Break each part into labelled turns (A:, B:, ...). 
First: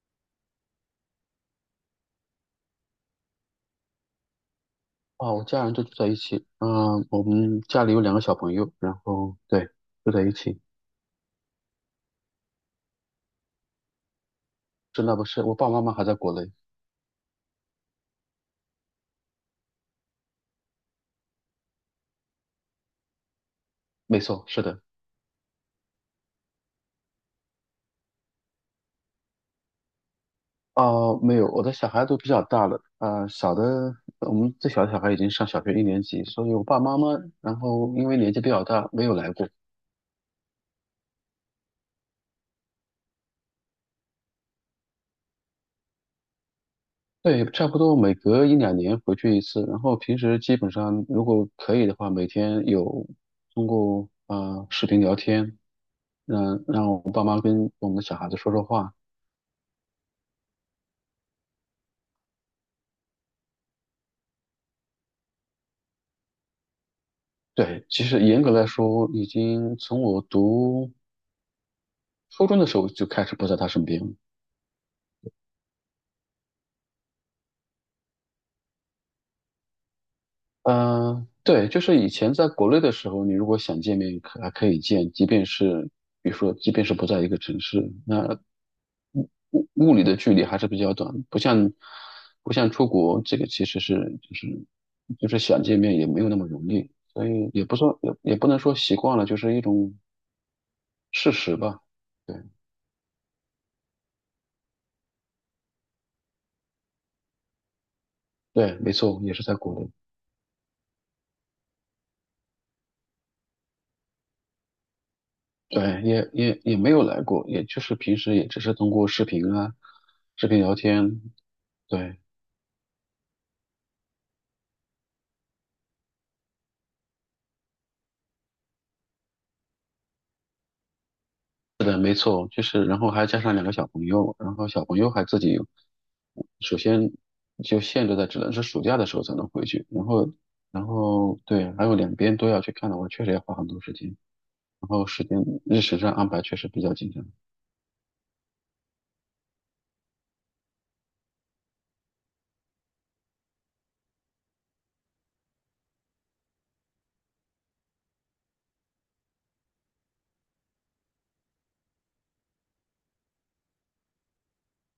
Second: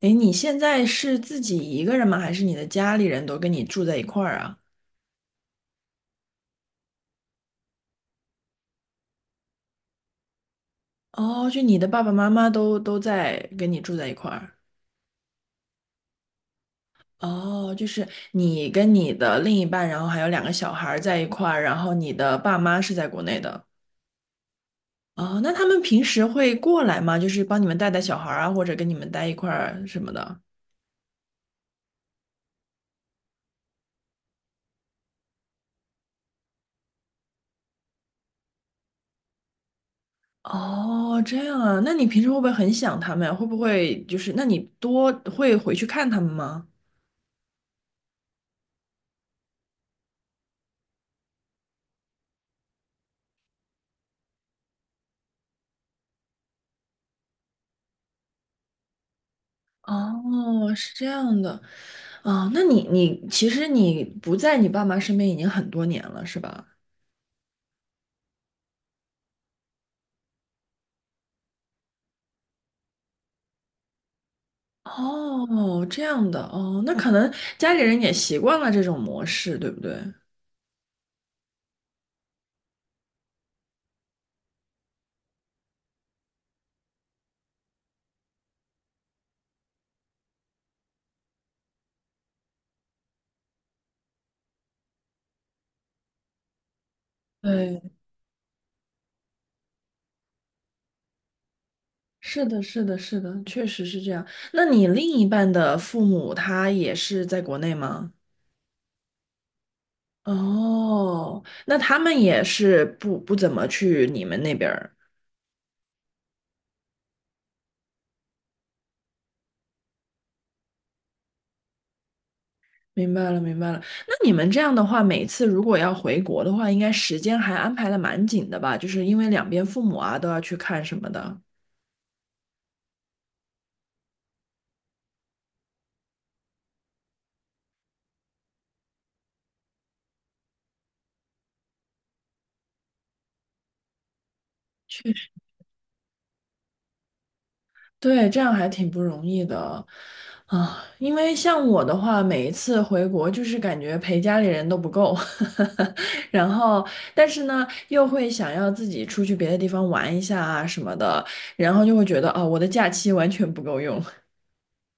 A: 诶，你现在是自己一个人吗？还是你的家里人都跟你住在一块儿啊？
B: 哦，我家人就住在一起。嗯、我们家里有两个小朋友，然后对，住在一起。
A: 哦，就你的爸爸妈妈都在跟你住在一块儿。
B: 是那不是，我爸爸妈妈还在国内。
A: 哦，就是你跟你的另一半，然后还有两个小孩儿在一块儿，然后你的爸妈是在国内的。
B: 没错，是的。
A: 哦，那他们平时会过来吗？就是帮你们带带小孩儿啊，或者跟你们待一块儿什么的。
B: 哦、没有，我的小孩都比较大了。小的，我们最小的小孩已经上小学一年级，所以我爸妈妈，然后因为年纪比较大，没有来过。
A: 哦，这样啊，那你平时会不会很想他们呀？会不会就是，那你多会回去看他们吗？
B: 对，差不多每隔一两年回去一次。然后平时基本上，如果可以的话，每天有通过视频聊天，让我爸妈跟我们的小孩子说说话。
A: 哦，是这样的。啊，那你其实你不在你爸妈身边已经很多年了，是吧？
B: 对，其实严格来说，已经从我读初中的时候就开始不在他身边了。
A: 哦，这样的哦，那可能家里人也习惯了这种模式，对不对？
B: 嗯、对，就是以前在国内的时候，你如果想见面，可还可以见，即便是比如说，即便是不在一个城市，那物理的距离还是比较短，不像出国，这个其实是就是就是想见面也没有那么容易，所以也不
A: 对，
B: 说也不能说习惯了，就是一种事实吧。对
A: 是的，是的，是的，确实是这样。那你另一半的父母他也是在国内吗？
B: 对，没错，也是在国内。
A: 哦，那他们也是不怎么去你们那边儿。
B: 对，也没有来过，也就是平时也只是通过视频啊，视频聊天。对，
A: 明白了，明白了。那你们这样的话，每次如果要回国的话，应该时间还安排的蛮紧的吧？就是因为两边父母啊都要去看什么的。
B: 是的，没错，就是然后还加上两个小朋友，然后小朋友还自己，首先就限制在只能是暑假的时候才能回去，然后对，还有两边都要去看的话，确实要花很多时间，然后时间日程上安排确实比较紧张。
A: 对，这样还挺不容易的啊。因为像我的话，每一次回国就是感觉陪家里人都不够，然后但是呢又会想要自己出去别的地方玩一下啊什么的，然后就会觉得啊我的假期完全不够用。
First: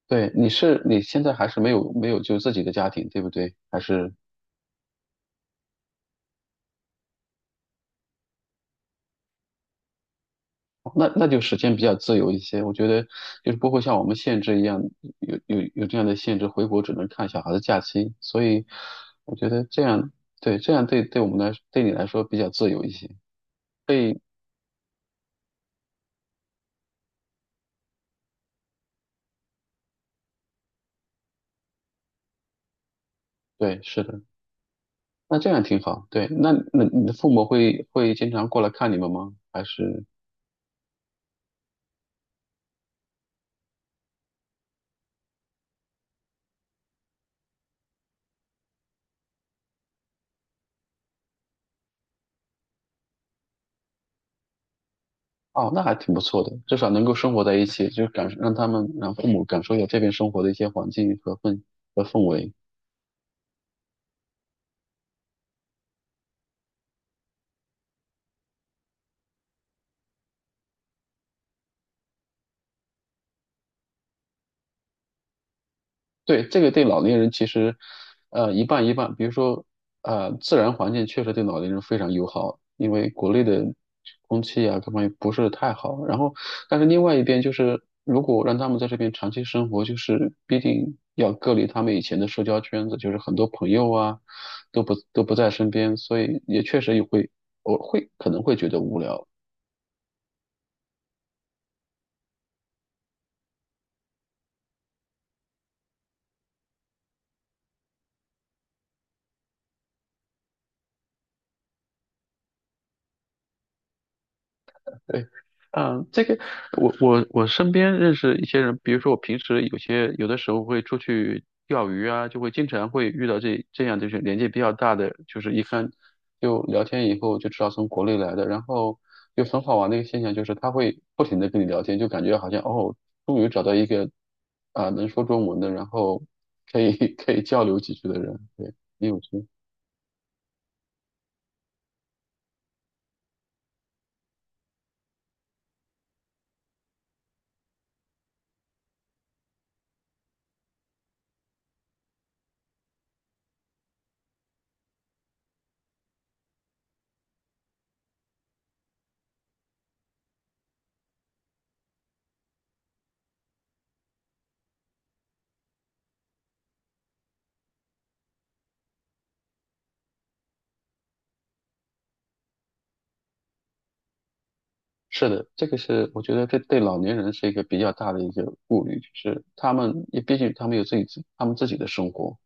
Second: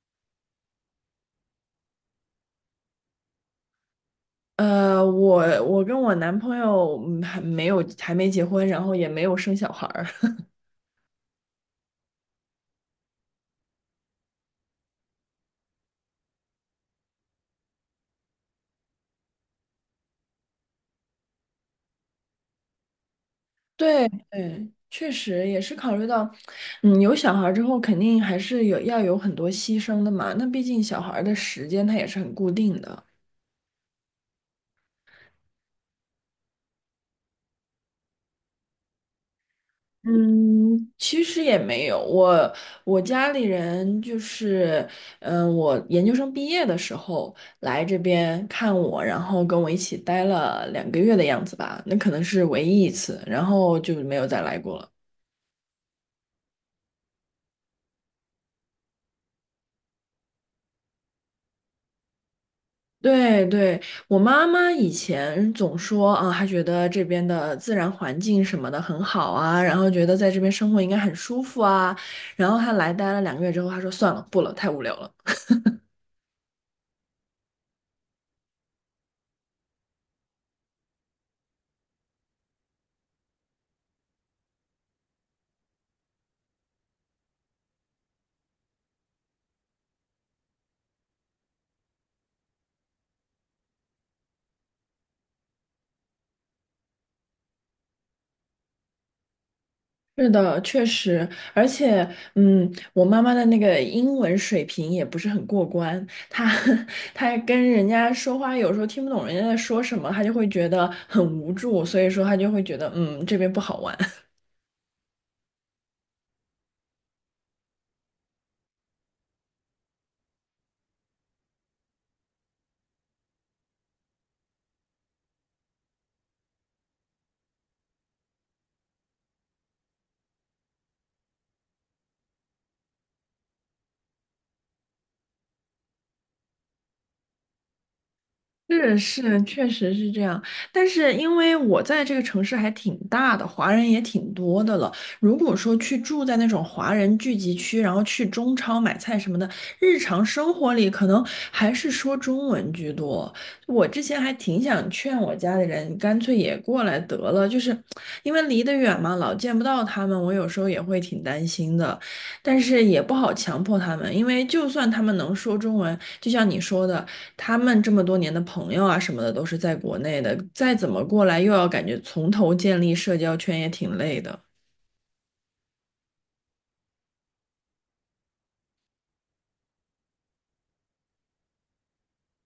B: 对，你现在还是没有就自己的家庭，对不对？还是？
A: 我跟我男朋友还没有还没结婚，然后也没有生小孩儿。
B: 哦那就时间比较自由一些，我觉得就是不会像我们限制一样，有这样的限制，回国只能看小孩的假期，所以我觉得这样，对，这样对我们来，对你来说比较自由一些，
A: 对
B: 对
A: 嗯，确实也是考虑到，嗯，有小孩儿之后肯定还是有要有很多牺牲的嘛。那毕竟小孩儿的时间它也是很固定的。
B: 对，是的，那这样挺好，对，那你的父母会经常过来看你们吗？还是
A: 嗯，其实也没有，我我家里人就是，嗯，我研究生毕业的时候来这边看我，然后跟我一起待了两个月的样子吧，那可能是唯一一次，然后就没有再来过了。
B: 哦，那还挺不错的，至少能够生活在一起，就感让他们让父母感受一下这边生活的一些环境和氛围。
A: 对对，我妈妈以前总说啊，她觉得这边的自然环境什么的很好啊，然后觉得在这边生活应该很舒服啊，然后她来待了两个月之后，她说算了，不了，太无聊了。
B: 对，这个对老年人其实，一半一半。比如说，自然环境确实对老年人非常友好，因为国内的空气啊各方面不是太好。然后，但是另外一边就是，如果让他们在这边长期生活，就是必定要隔离他们以前的社交圈子，就是很多朋友啊都不在身边，所以也确实也会我会可能会觉得无聊。
A: 是的，确实，而且，嗯，我妈妈的那个英文水平也不是很过关，她 她跟人家说话有时候听不懂人家在说什么，她就会觉得很无助，所以说她就会觉得，嗯，这边不好玩。
B: 对，这个我身边认识一些人，比如说我平时有的时候会出去钓鱼啊，就会经常会遇到这样就是年纪比较大的，就是一看就聊天以后就知道从国内来的，然后就很好玩的一个现象就是他会不停的跟你聊天，就感觉好像哦，终于找到一个能说中文的，然后可以 可以交流几句的人，对，
A: 是
B: 你有
A: 是，
B: 这
A: 确实是这样。但是因为我在这个城市还挺大的，华人也挺多的了。如果说去住在那种华人聚集区，然后去中超买菜什么的，日常生活里可能还是说中文居多。我之前还挺想劝我家里人，干脆也过来得了，就是因为离得远嘛，老见不到他们，我有时候也会挺担心的。但是也不好强迫他们，因为就算他们能说中文，就像你说的。他们这么多年的朋友啊什么的都是在国内的，再怎么过来又要感觉从头建立社交圈也挺累的。
B: 是的，这个是我觉得这对老年人是一个比较大的一个顾虑，就是他们也毕竟他们有自己自他们自己的生活。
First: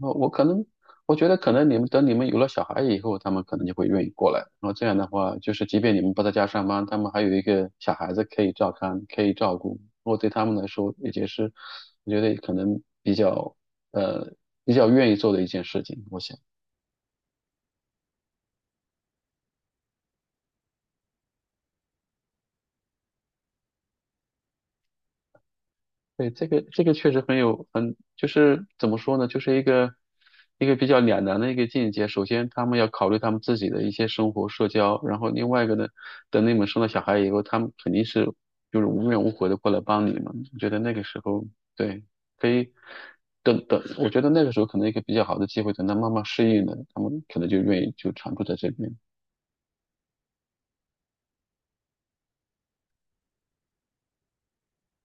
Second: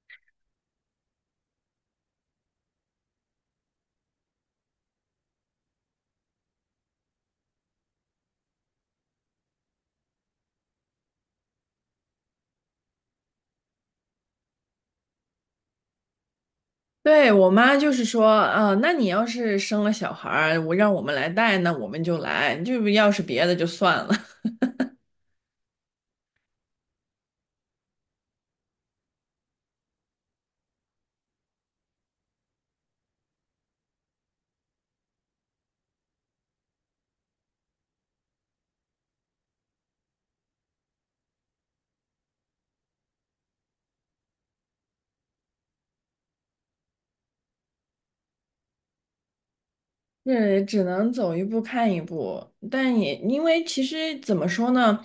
B: 我我可能我觉得可能你们等你们有了小孩以后，他们可能就会愿意过来。然后这样的话，就是即便你们不在家上班，他们还有一个小孩子可以照看，可以照顾。我对他们来说，也就是我觉得可能呃比较愿意做的一件事情。我想。
A: 对，我妈就是说，啊，那你要是生了小孩儿，我让我们来带，那我们就来；就要是别的就算了。
B: 对，这个确实很有就是怎么说呢，就是一个比较两难的一个境界。首先，他们要考虑他们自己的一些生活、社交，然后另外一个呢，等你们生了小孩以后，他们肯定就是无怨无悔的过来帮你嘛。我觉得那个时候，对，可以等等，我觉得那个时候可能一个比较好的机会，等他慢慢适应了，他们可能就愿意就常住在这边。
A: 是只能走一步看一步，但也因为其实怎么说呢，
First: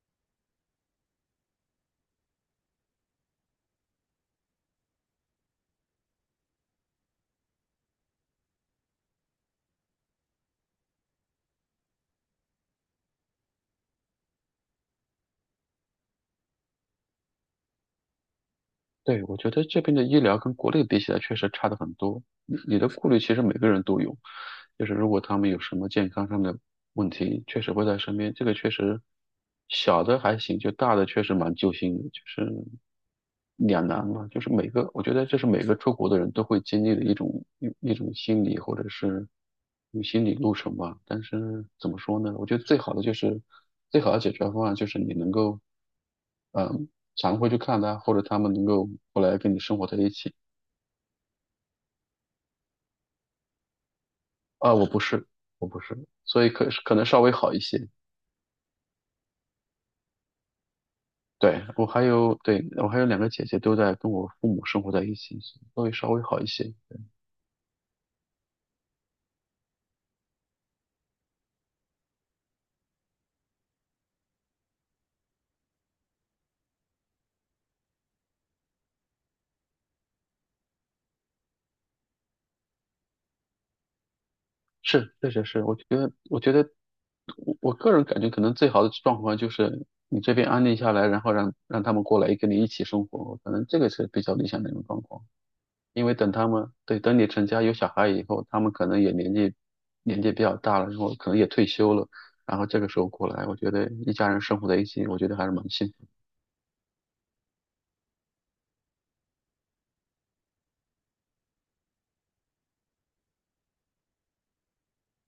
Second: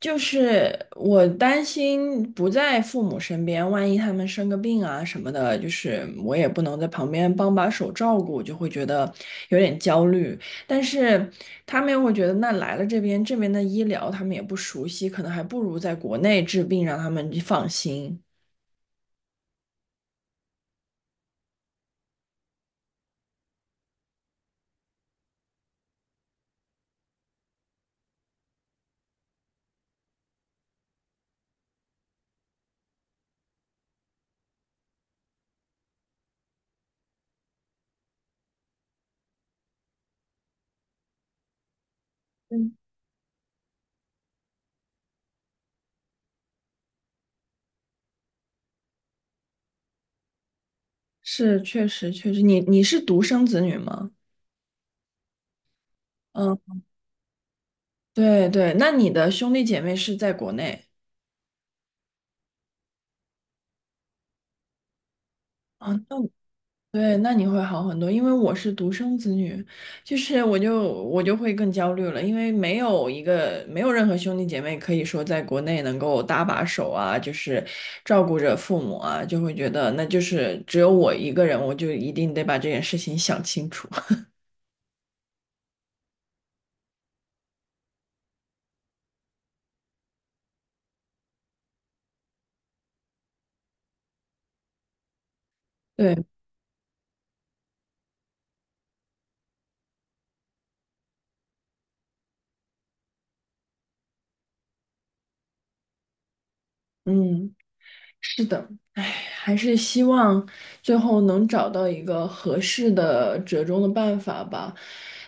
A: 就是我担心不在父母身边，万一他们生个病啊什么的，就是我也不能在旁边帮把手照顾，就会觉得有点焦虑。但是他们又会觉得，那来了这边，这边的医疗他们也不熟悉，可能还不如在国内治病，让他们放心。
B: 对，我觉得这边的医疗跟国内比起来确实差的很多。你的顾虑其实每个人都有，就是如果他们有什么健康上的问题，确实会在身边。这个确实小的还行，就大的确实蛮揪心的，就是两难嘛。就是每个，我觉得这是每个出国的人都会经历的一种心理或者是一种心理路程吧。但是怎么说呢？我觉得
A: 嗯，
B: 最好的解决方案就是你能够。常会去看他，或者他们能够后来跟你生活在一起。
A: 是，确实确实，你你是独生子女吗？
B: 啊，我不是，我不是，所以可
A: 嗯。
B: 可能稍微好一些。
A: 对对，那你的兄弟姐妹是在国内
B: 对，我还有，对，我还有两个姐姐都在跟我父母生活在一起，所
A: 啊？
B: 以稍
A: 那
B: 微好一些。
A: 对，那你会好很多，因为我是独生子女，就是我就会更焦虑了，因为没有一个没有任何兄弟姐妹可以说在国内能够搭把手啊，就是照顾着父母啊，就会觉得那就是只有我一个人，我就一定得把这件事情想清楚。
B: 是，确实是，我觉得，我个人感觉，可能最好的状况就是你这边安定下来，然后让他们过来跟你一起生活，可能这个是比较理想的一种状况。因为
A: 对，
B: 等他们，对，等你成家有小孩以后，他们可能也年纪比较大了，然后可能也退休了，然后这个时候过来，我觉得一家人生活在一起，我觉得还是蛮幸福，
A: 嗯。是的，唉，还是希望最后能找到一个合适的折中的办法吧。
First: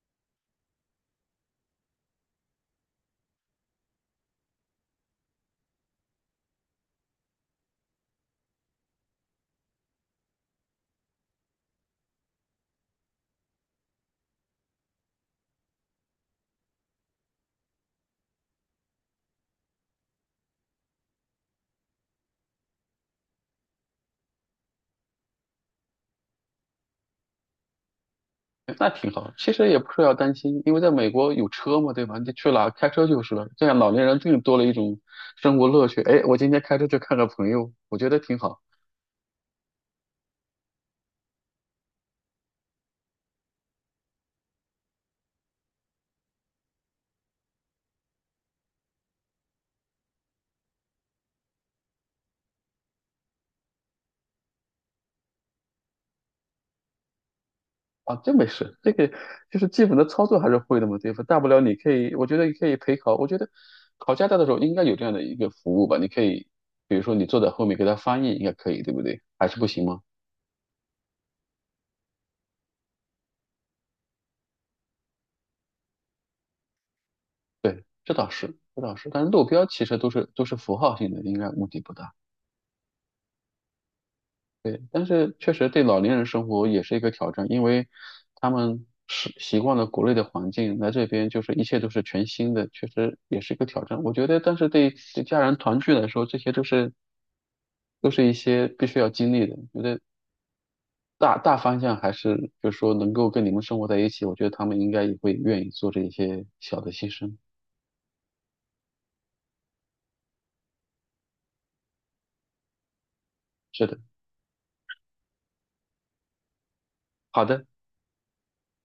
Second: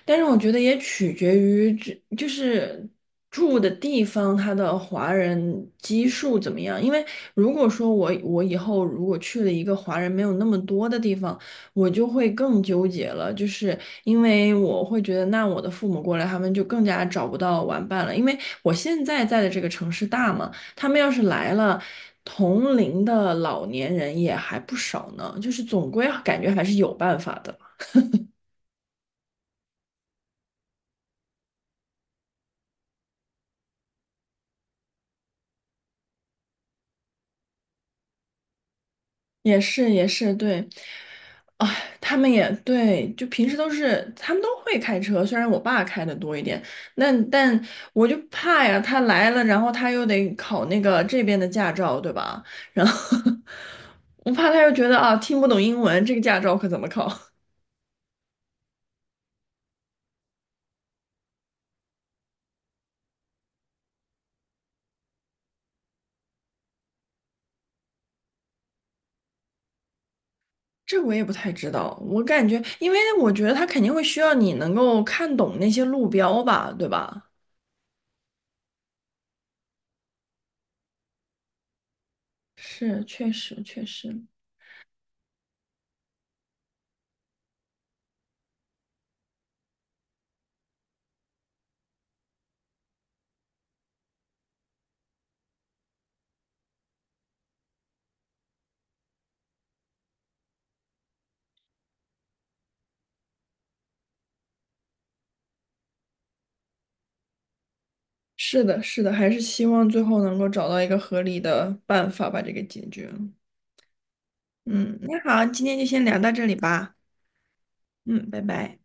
A: 但是我觉得也取决于这就是住的地方，它的华人基数怎么样。因为如果说我以后如果去了一个华人没有那么多的地方，我就会更纠结了，就是因为我会觉得，那我的父母过来，他们就更加找不到玩伴了。因为我现在在的这个城市大嘛。他们要是来了，同龄的老年人也还不少呢，就是总归啊感觉还是有办法的。
B: 那挺好。其实也不是要担心，因为在美国有车嘛，对吧？你去哪开车就是了，这样老年人更多了一种生活乐趣。哎，我今天开车去看个朋友，我觉得挺好。
A: 也是也是，对，啊，他们也对，就平时都是他们都会开车，虽然我爸开的多一点，那但我就怕呀，他来了，然后他又得考那个这边的驾照，对吧？然后 我怕他又觉得啊，听不懂英文，这个驾照可怎么考？
B: 啊，这没事，这个就是基本的操作还是会的嘛，对吧？大不了你可以，我觉得你可以陪考，我觉得考驾照的时候应该有这样的一个服务吧，你可以，比如说你坐在后面给他翻译，应该可以，对不对？还是不行吗？
A: 这我也不太知道，我感觉，因为我觉得他肯定会需要你能够看懂那些路标吧，对吧？
B: 对，这倒是，这倒是，但是路标其实都是符号性的，应该问题不大。
A: 是，确实，确实，
B: 对，但是确实对老年人生活也是一个挑战，因为他们是习惯了国内的环境，来这边就是一切都是全新的，确实也是一个挑战。我觉得，但是对家人团聚来说，这些都是一些必须要经历的。觉得大方向还是就是说能够跟你们生活在一起，我觉得他们应该也会愿意做这一些小的牺牲。
A: 是的，是的，还是希望最后能够找到一个合理的办法把这个解决了。
B: 是的，
A: 嗯，那好，今天就先聊到这里吧。
B: 好的。
A: 嗯，拜拜。